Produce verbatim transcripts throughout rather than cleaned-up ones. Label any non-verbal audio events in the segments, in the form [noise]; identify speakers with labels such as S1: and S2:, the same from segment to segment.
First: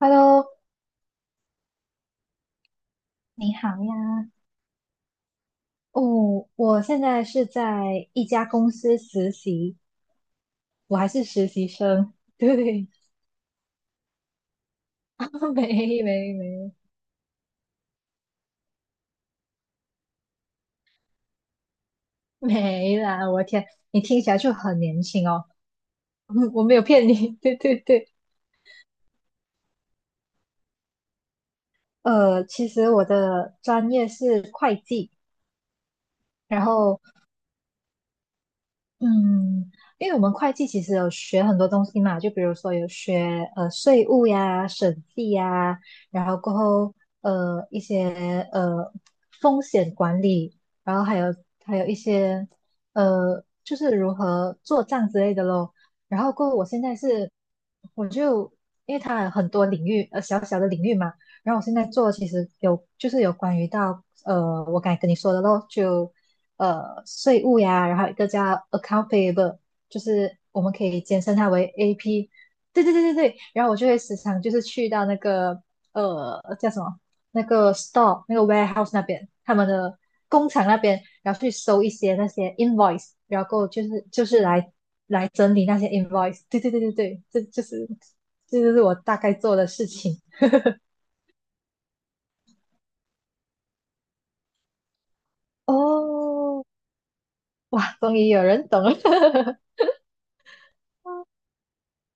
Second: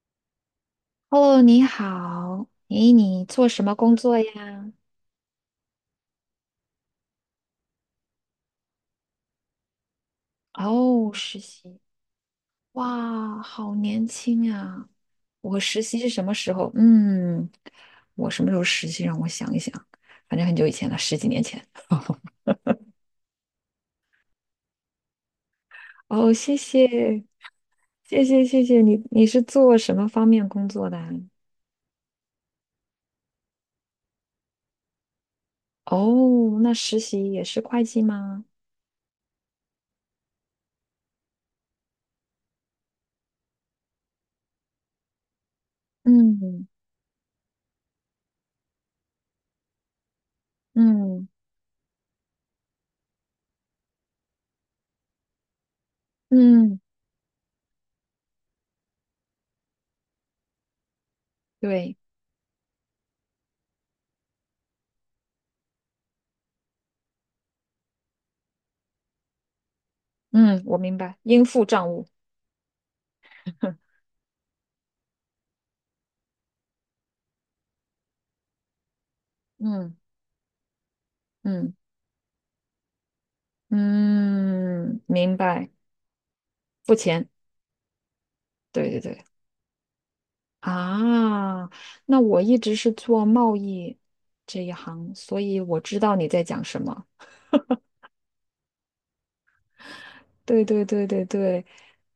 S1: Hello，
S2: 哦，你好。诶，你做
S1: 你
S2: 什
S1: 好
S2: 么工作
S1: 呀。
S2: 呀？
S1: 哦，我现在是在一家公司实习，我还
S2: 哦，
S1: 是
S2: 实
S1: 实习
S2: 习。
S1: 生。对，
S2: 哇，好年轻啊！
S1: [laughs] 啊
S2: 我
S1: 没
S2: 实习是什
S1: 没
S2: 么时候？
S1: 没
S2: 嗯，我什么时候实习？让我想一想，反正很久以前了，十几年前。
S1: 没啦！我天，你听起来就很年轻哦。[laughs]
S2: 哦，
S1: 嗯
S2: 谢
S1: 我没有骗
S2: 谢，
S1: 你。[laughs] 对对对，
S2: 谢谢，谢谢你。你是做什么方面工作的啊
S1: 呃，其实我的专业是会计，
S2: 哦，
S1: 然
S2: 那实
S1: 后
S2: 习也是会计吗？
S1: 嗯，因为我们会计其实有学很多东西嘛，就比如说有学呃税务呀、审计呀，然后过
S2: 嗯
S1: 后呃一些呃风险管理，然后还
S2: 嗯
S1: 有还有一些呃就是如何做账之类的咯。然后过后我
S2: 嗯，
S1: 现在是我就因为它有很多领域呃小小的领域嘛，然后我现在
S2: 对，
S1: 做其实有就是有关于到呃我刚才跟你说的咯，就呃税务呀，然后一个叫 account payable，就是我
S2: 嗯，
S1: 们
S2: 我
S1: 可
S2: 明
S1: 以
S2: 白，
S1: 简称
S2: 应
S1: 它
S2: 付
S1: 为
S2: 账务。
S1: A P。对对对对对，然后我就
S2: [laughs]
S1: 会时常就是去到那个呃叫什么那个 store 那个 warehouse 那边，他们
S2: 嗯
S1: 的工厂那边，然后去
S2: 嗯。
S1: 收一些那些 invoice，然后就是就是来
S2: 嗯，
S1: 来
S2: 明
S1: 整理
S2: 白，
S1: 那些 invoice。对对对对
S2: 付
S1: 对，
S2: 钱，
S1: 这就是这就是
S2: 对
S1: 我
S2: 对
S1: 大
S2: 对，
S1: 概做的事情。
S2: 啊，那我一直是做贸易这一行，所以我知道你在讲
S1: 哦，
S2: 什么。
S1: 哇，终于有人懂了。[laughs]
S2: 对对对对对，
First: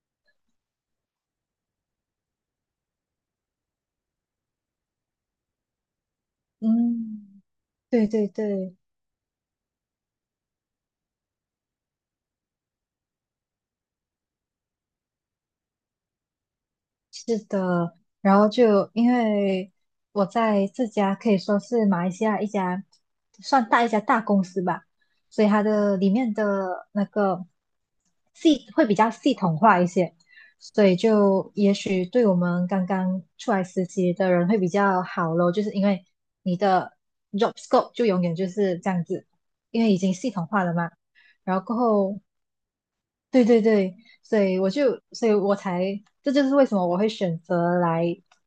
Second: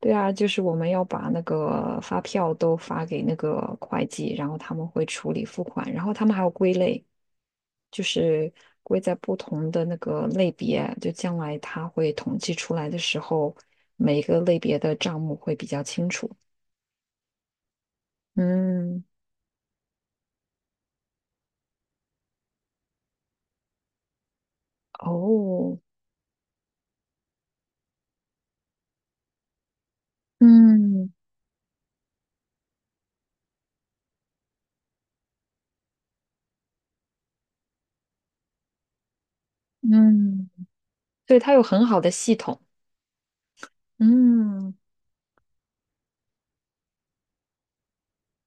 S2: 对啊，就是我们要把那个发票都发给那个会计，然后他们会处理付款，然后他们还有归类，
S1: 嗯，
S2: 就
S1: 对对
S2: 是
S1: 对，
S2: 归在不同的那个类别，就将来他会统计出来的时候，每个类别的账目会比较清楚。
S1: 是的，然后就
S2: 嗯。
S1: 因为我在这家可以说是马来西亚一家算大一家大公司吧，所以它
S2: 哦，
S1: 的里面的那个系会比较系统化一些，所以
S2: 嗯
S1: 就也许对我们刚刚出来实习的人会比较好咯，就是因为你的 job scope 就永远就是这样子，因为已经系统
S2: 嗯，
S1: 化了嘛，
S2: 对，它
S1: 然
S2: 有
S1: 后过
S2: 很好的
S1: 后
S2: 系统，
S1: 对对对，所以我
S2: 嗯
S1: 就，所以我才，这就是为什么我会选择来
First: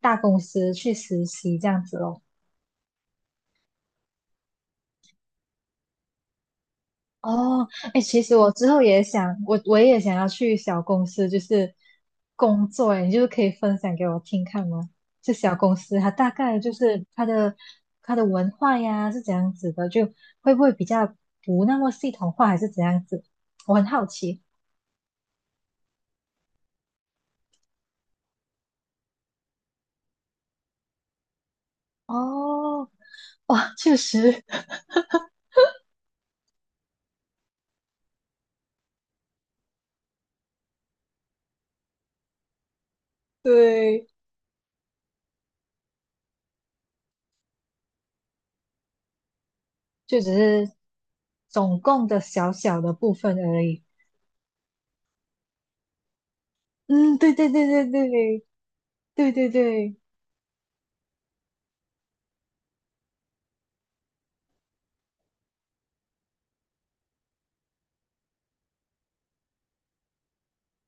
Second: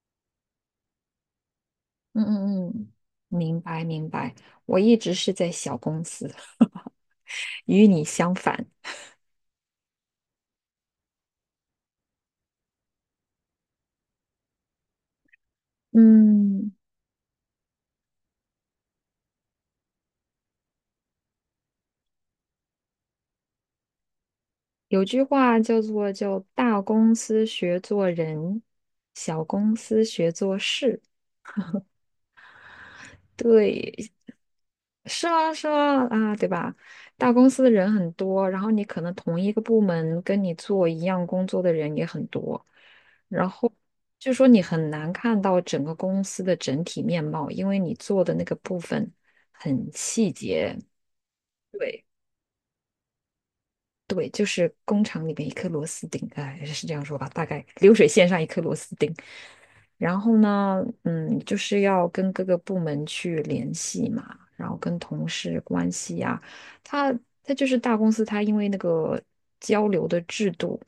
S1: 大公司去实习这样子咯。
S2: 嗯嗯嗯，明白明白。我一直是在小公司，[laughs]
S1: 哦，
S2: 与
S1: 哎，
S2: 你
S1: 其
S2: 相
S1: 实我
S2: 反。
S1: 之后也想，我我也想要去小公司，就是工作，哎，你就是可以分享给我听看吗？这小公司它大概
S2: 嗯，
S1: 就是它的它的文化呀是怎样子的，就会不会比较不那么系统化，还是怎样子？我很好奇。
S2: 有句话叫做“就大公司学做人，小公司学做事”。
S1: 哦，哇，确
S2: 对，
S1: 实，
S2: 是啊，是啊，啊，对吧？大公司的人很多，然后你可能同一个部门跟你做一样工作的人也很多，
S1: [laughs]
S2: 然后
S1: 对。
S2: 就说你很难看到整个公司的整体面貌，因为你做的那个部分很
S1: 就
S2: 细
S1: 只是
S2: 节。
S1: 总
S2: 对。
S1: 共的小小的部分而已。
S2: 对，就是工厂里面一颗螺丝钉，哎，是这样说
S1: 嗯，
S2: 吧，
S1: 对
S2: 大
S1: 对
S2: 概
S1: 对对
S2: 流水
S1: 对
S2: 线上一颗螺丝钉。
S1: 对对对，
S2: 然后呢，嗯，就是要跟各个部门去联系嘛，然后跟同事关系呀、他他就是大公司，他因为那个交流的制度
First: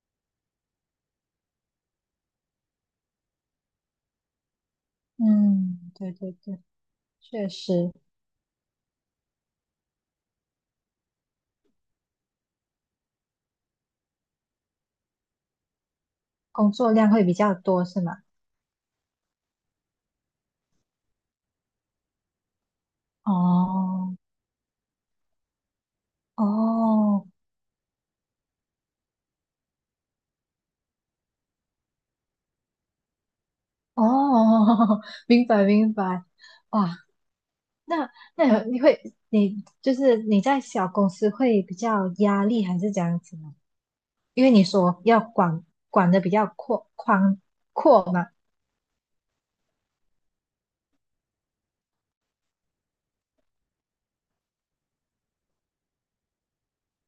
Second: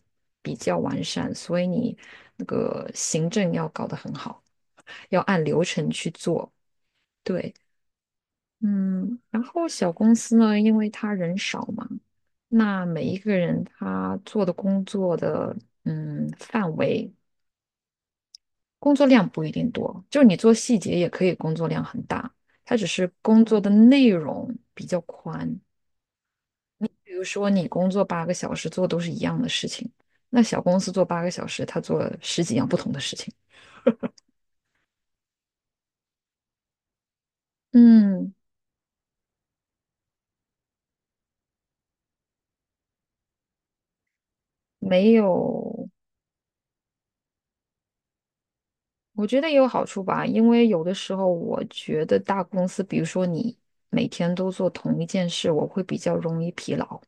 S2: 比较完善，所以你那个行政要搞得很好，要按流程
S1: 嗯，
S2: 去
S1: 对对
S2: 做。
S1: 对，确
S2: 对，
S1: 实
S2: 嗯，然后小公司呢，因为他人少嘛，那每一个人他做的工作的嗯
S1: 工
S2: 范
S1: 作量
S2: 围，
S1: 会比较多，是吗？
S2: 工作量不一定多，就是你做细节也可以工作量很大，他只是工作的内
S1: 哦
S2: 容比较宽。比如
S1: 哦
S2: 说你工作八个小时做都是一样的事情，那小公司做八个小时，他做了十几样不同的事情。
S1: 哦，[laughs] 明白明白。哇，那
S2: 嗯，
S1: 那有你会你就是你在小公司会比较压力还是怎样子呢？因为你说
S2: 没
S1: 要管
S2: 有。
S1: 管的比较阔宽阔嘛，
S2: 我觉得也有好处吧，因为有的时候我觉得大公司，比如说你每天都做同一件事，我会比较容易疲劳，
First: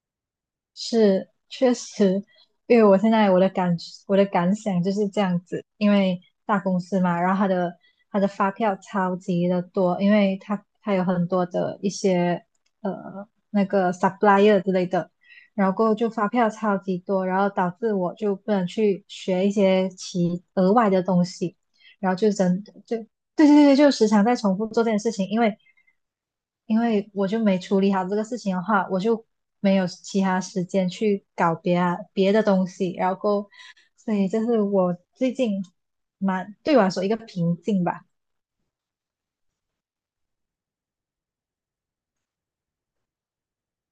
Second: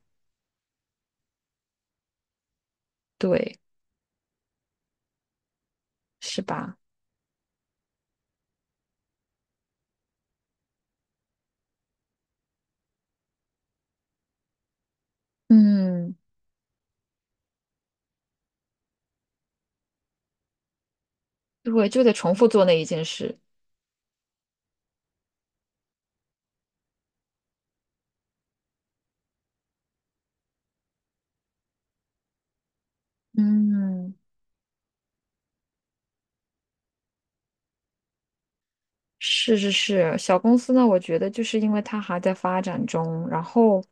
S1: 是，确实，因为我现在我的
S2: 对，
S1: 感我的感想就是这样子，因为
S2: 是
S1: 大
S2: 吧？
S1: 公司嘛，然后它的它的发票超级的多，因为它它有很多的一些呃那个 supplier 之类的，然后过后就
S2: 嗯，
S1: 发票超级多，然后导致我就不能去学一些其额外的东西，
S2: 对，就
S1: 然
S2: 得
S1: 后就
S2: 重复
S1: 真
S2: 做那一
S1: 就
S2: 件事。
S1: 对对对，就时常在重复做这件事情，因为因为我就没处理好这个事情的话，我就没有其他时间去搞别啊别的东西，然后
S2: 嗯。
S1: 所以这是我最近蛮对我来说一个瓶颈吧。
S2: 是是是，小公司呢，我觉得就是因为它还在发展中，然后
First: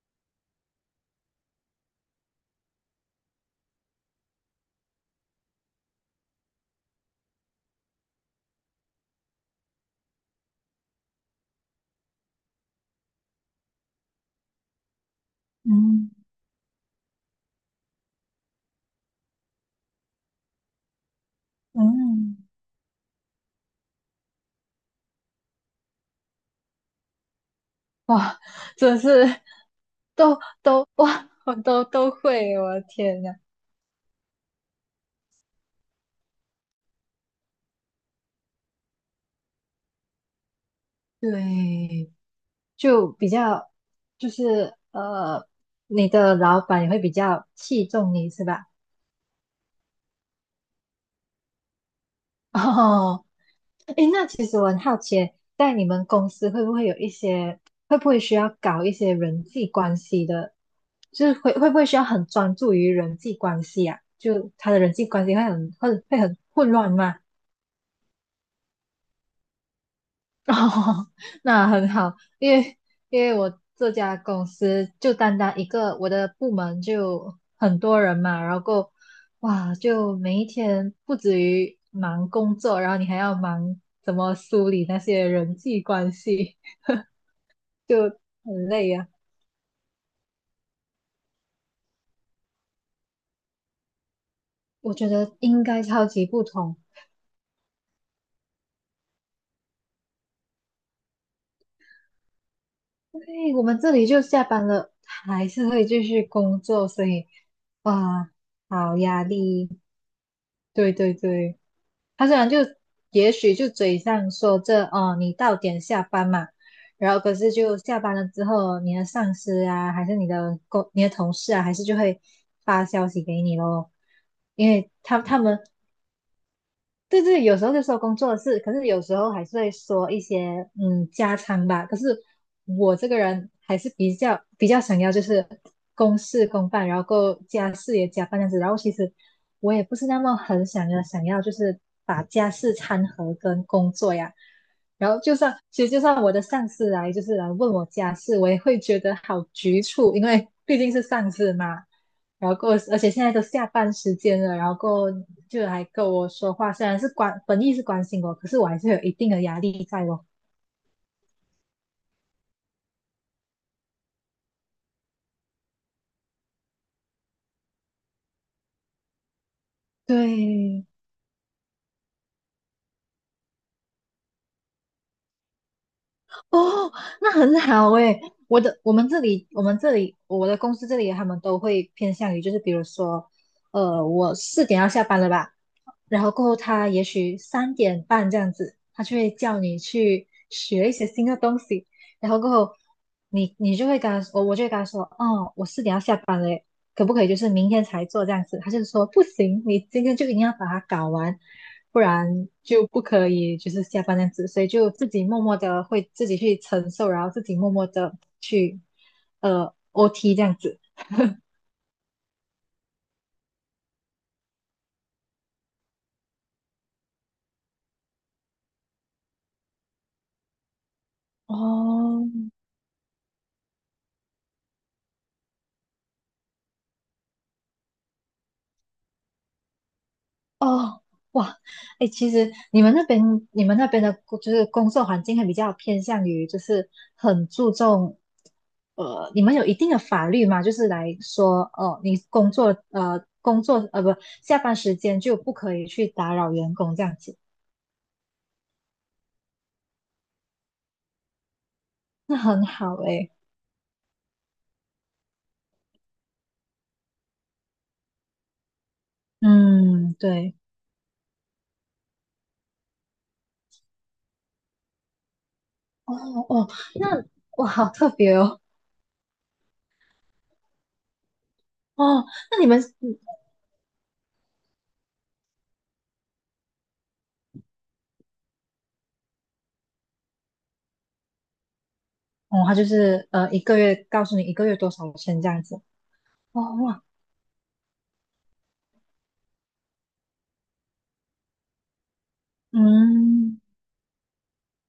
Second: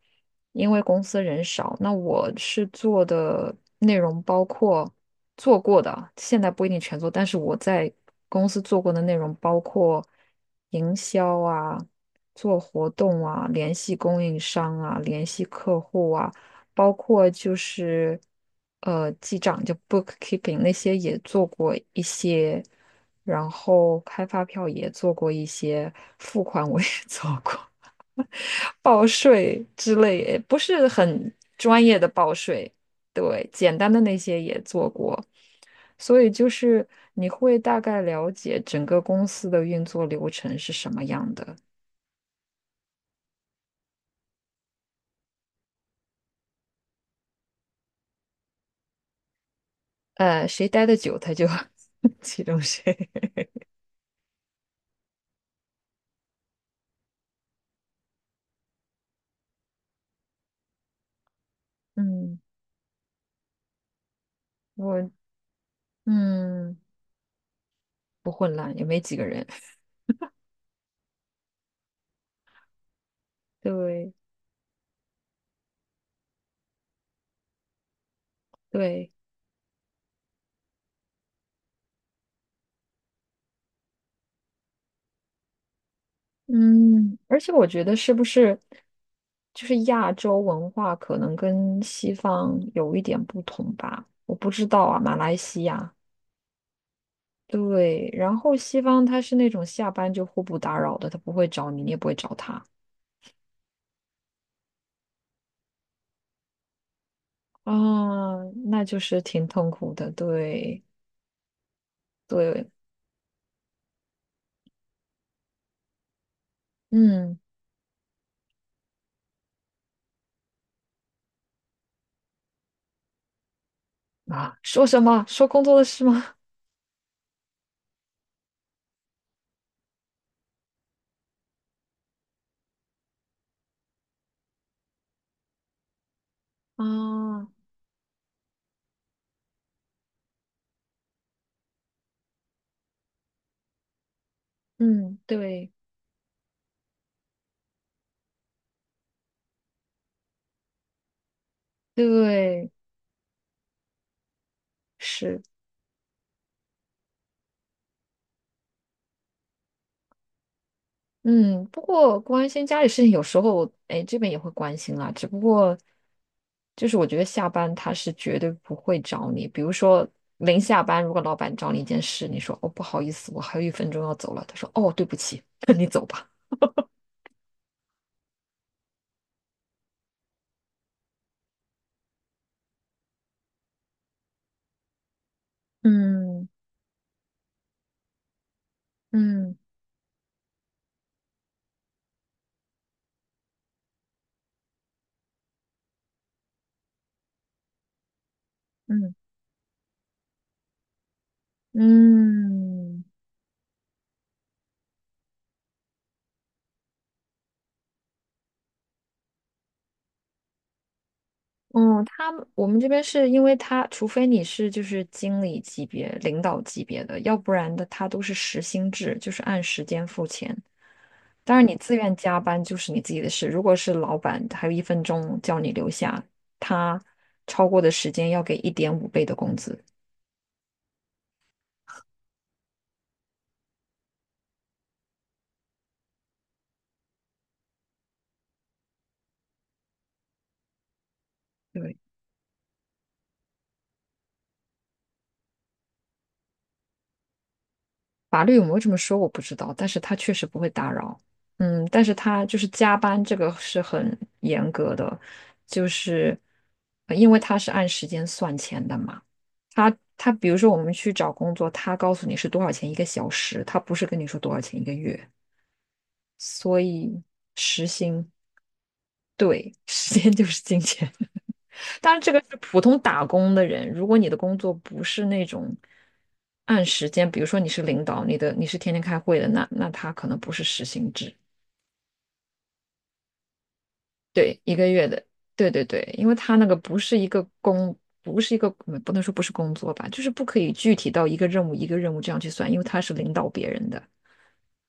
S2: 因为公司人少，那我是做的内容包括做过的，现在不一定全做，但是我在公司做过的内容包括营销啊、做活动啊、联系供应商啊、联系客
S1: 嗯
S2: 户啊。包括就是呃记账就 bookkeeping 那些也做过一
S1: 嗯，
S2: 些，然后开发票也做过一些，付款我也 [laughs] 做过，
S1: 哇，真
S2: 报
S1: 是
S2: 税之类也
S1: 都
S2: 不是
S1: 都哇，
S2: 很
S1: 我
S2: 专
S1: 都
S2: 业的
S1: 都
S2: 报
S1: 会，
S2: 税，
S1: 我的天呐，
S2: 对，简单的那些也做过，所以就是你会大概了解整个公司的运作流程是什么样的，
S1: 对，就比较就是呃，你的老板也会比较器重你是吧？
S2: 呃，谁待的久他就 [laughs] 启
S1: [laughs]
S2: 动谁，
S1: 哦，诶，那其实我很好奇，在你们公司会不会有一些，会不会需要搞一些人际关系的，就是会会不会需要很
S2: 嗯，
S1: 专注于人际关系啊？就他的人际
S2: 我
S1: 关系会很会会很混
S2: 嗯。
S1: 乱吗？
S2: 不混乱，也没几个人。[laughs]
S1: [laughs] 哦，那很好，因为因为我这
S2: 对
S1: 家公司就单单一个我的部门就很多人嘛，然后够
S2: 对，
S1: 哇，就每一天不止于忙工作，然后你还要忙怎么梳理那些人际关系。
S2: 嗯，而且我觉得
S1: 就
S2: 是不是
S1: 很累呀、
S2: 就是亚洲文化可能跟西方有一点不同吧？我不知道
S1: 我
S2: 啊，
S1: 觉
S2: 马来
S1: 得应
S2: 西
S1: 该
S2: 亚。
S1: 超级不同。
S2: 对，然后西方他是那种下班就互不打扰的，他不会找你，你也不会找他
S1: 对，我们这里就下班了，还是会继续工作，所以哇，
S2: 啊，那
S1: 好
S2: 就是
S1: 压
S2: 挺痛
S1: 力。
S2: 苦的。对
S1: 对对对，他虽然就
S2: 对，
S1: 也许就嘴上说这哦，你到点下班嘛，然后可
S2: 嗯
S1: 是就下班了之后，你的上司啊，还是你的工、你的同事啊，还是就会发消息给你咯。
S2: 啊，
S1: 因
S2: 说
S1: 为
S2: 什
S1: 他
S2: 么？
S1: 他
S2: 说
S1: 们
S2: 工作的事吗？
S1: 对对，有时候就说工作的事，可是有时候还是会说一些嗯家常吧。可是我这个人还是比较比较想要就是公事公办，然后够
S2: 啊，
S1: 家事也加班这样子。然后其实我也不是那么很想要想要就是把家事掺和跟工作呀。然
S2: 嗯，
S1: 后就算
S2: 对
S1: 其实就算我的上司来就是来问我家事，我也会觉得好局促，因为毕竟是上司嘛。然后够，
S2: 对，
S1: 而且现在都下班时间了，然后够
S2: 是。
S1: 就还跟我说话，虽然是关本意是关心我，可是我还是有一定的压力在哦。
S2: 嗯，不过关心家里事情有时候，哎，这边也会关心啦。只不过，就是我觉得下班他是绝对不会找你。比如说临下
S1: 对，
S2: 班，如果老板找你一件事，你说哦不好意思，我还有一分钟要走了，他说哦对不起，[laughs] 那你走吧。
S1: 哦，那很好诶。我的我们这里我们这里我的公司这里他们都会偏向于就是比如说，呃，我四点要下班了吧，然后过
S2: 嗯
S1: 后他也许三点半这样子，他就会
S2: 嗯
S1: 叫你去学一些新的东西，然后过后你你就会跟他说，我我就会跟他说，哦，我四点要下班嘞，可不可以就是明天才做这样子？他就说
S2: 嗯
S1: 不行，你今天就一定要把它搞完，不然就不
S2: 嗯
S1: 可以就是下班这样子，所以就自己默默的会自己去承受，然后自己默默的去呃 O T 这样子。
S2: 嗯，他们我们这边是因为他，除非你是就是经理级别、领导级别的，要不然的他都是时薪制，就是按时间付钱。当然，你自愿
S1: 哦，
S2: 加班就是你自己的事。如果是老板还有一分钟叫你留下，他超过的时间要给一点五倍的工资。
S1: 哦，哇，哎，其实你们那边你们那边的工，就是工作环境还比较偏向于，就是很注重，呃，你们有一定的法律吗？就是来说，
S2: 对，
S1: 哦，你工作，呃，工作，呃，不，下班时间就不可以去打扰员工这样子，
S2: 法律有没有这么说我不知道，但是他确实不会打扰。嗯，但是
S1: 那
S2: 他就
S1: 很
S2: 是
S1: 好
S2: 加班
S1: 哎，
S2: 这个是很严格的，就是呃因为他是按时间算钱的嘛。他
S1: 嗯，
S2: 他比
S1: 对，
S2: 如说我们去找工作，他告诉你是多少钱一个小时，他不是跟你说多少钱一个月，
S1: 哦哦，
S2: 所以
S1: 那哇，
S2: 时
S1: 好特
S2: 薪。
S1: 别哦，
S2: 对，[laughs] 时间就是金钱。[laughs] 当然，
S1: 哦，
S2: 这个是
S1: 那你
S2: 普
S1: 们，
S2: 通打工的人。如果你的工作不是那种按时间，比如说你是领导，你的你是天天开会的，那那他可能不是时薪制，
S1: 哦，他就是呃，一个月告诉你一
S2: 对，
S1: 个
S2: 一
S1: 月
S2: 个
S1: 多
S2: 月
S1: 少
S2: 的，
S1: 钱这样
S2: 对
S1: 子，
S2: 对对，因为他
S1: 哦
S2: 那个不
S1: 哇，
S2: 是一个工，不是一个，嗯不能说不是工作吧，就是不可以具体到一个任务一个任务这样去算，因为他是领导
S1: 嗯。
S2: 别人的。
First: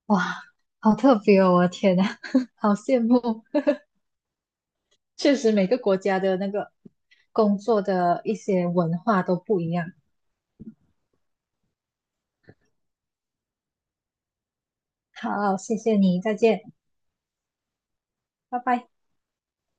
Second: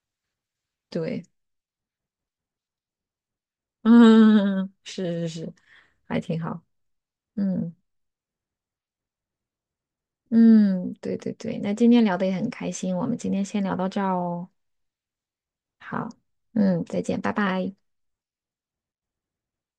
S1: 哇，好特
S2: 对，
S1: 别哦！我的天呐，[laughs] 好羡慕。
S2: [laughs] 嗯，是是
S1: 确实，
S2: 是，
S1: 每个国家
S2: 还
S1: 的
S2: 挺
S1: 那
S2: 好，
S1: 个工
S2: 嗯。
S1: 作的一些文化都不一样。
S2: 嗯，对对对，那今天聊的也很开心，我们今天先聊到这儿哦。
S1: 好，谢谢
S2: 好，
S1: 你，再见，
S2: 嗯，再见，拜拜。
S1: 拜拜。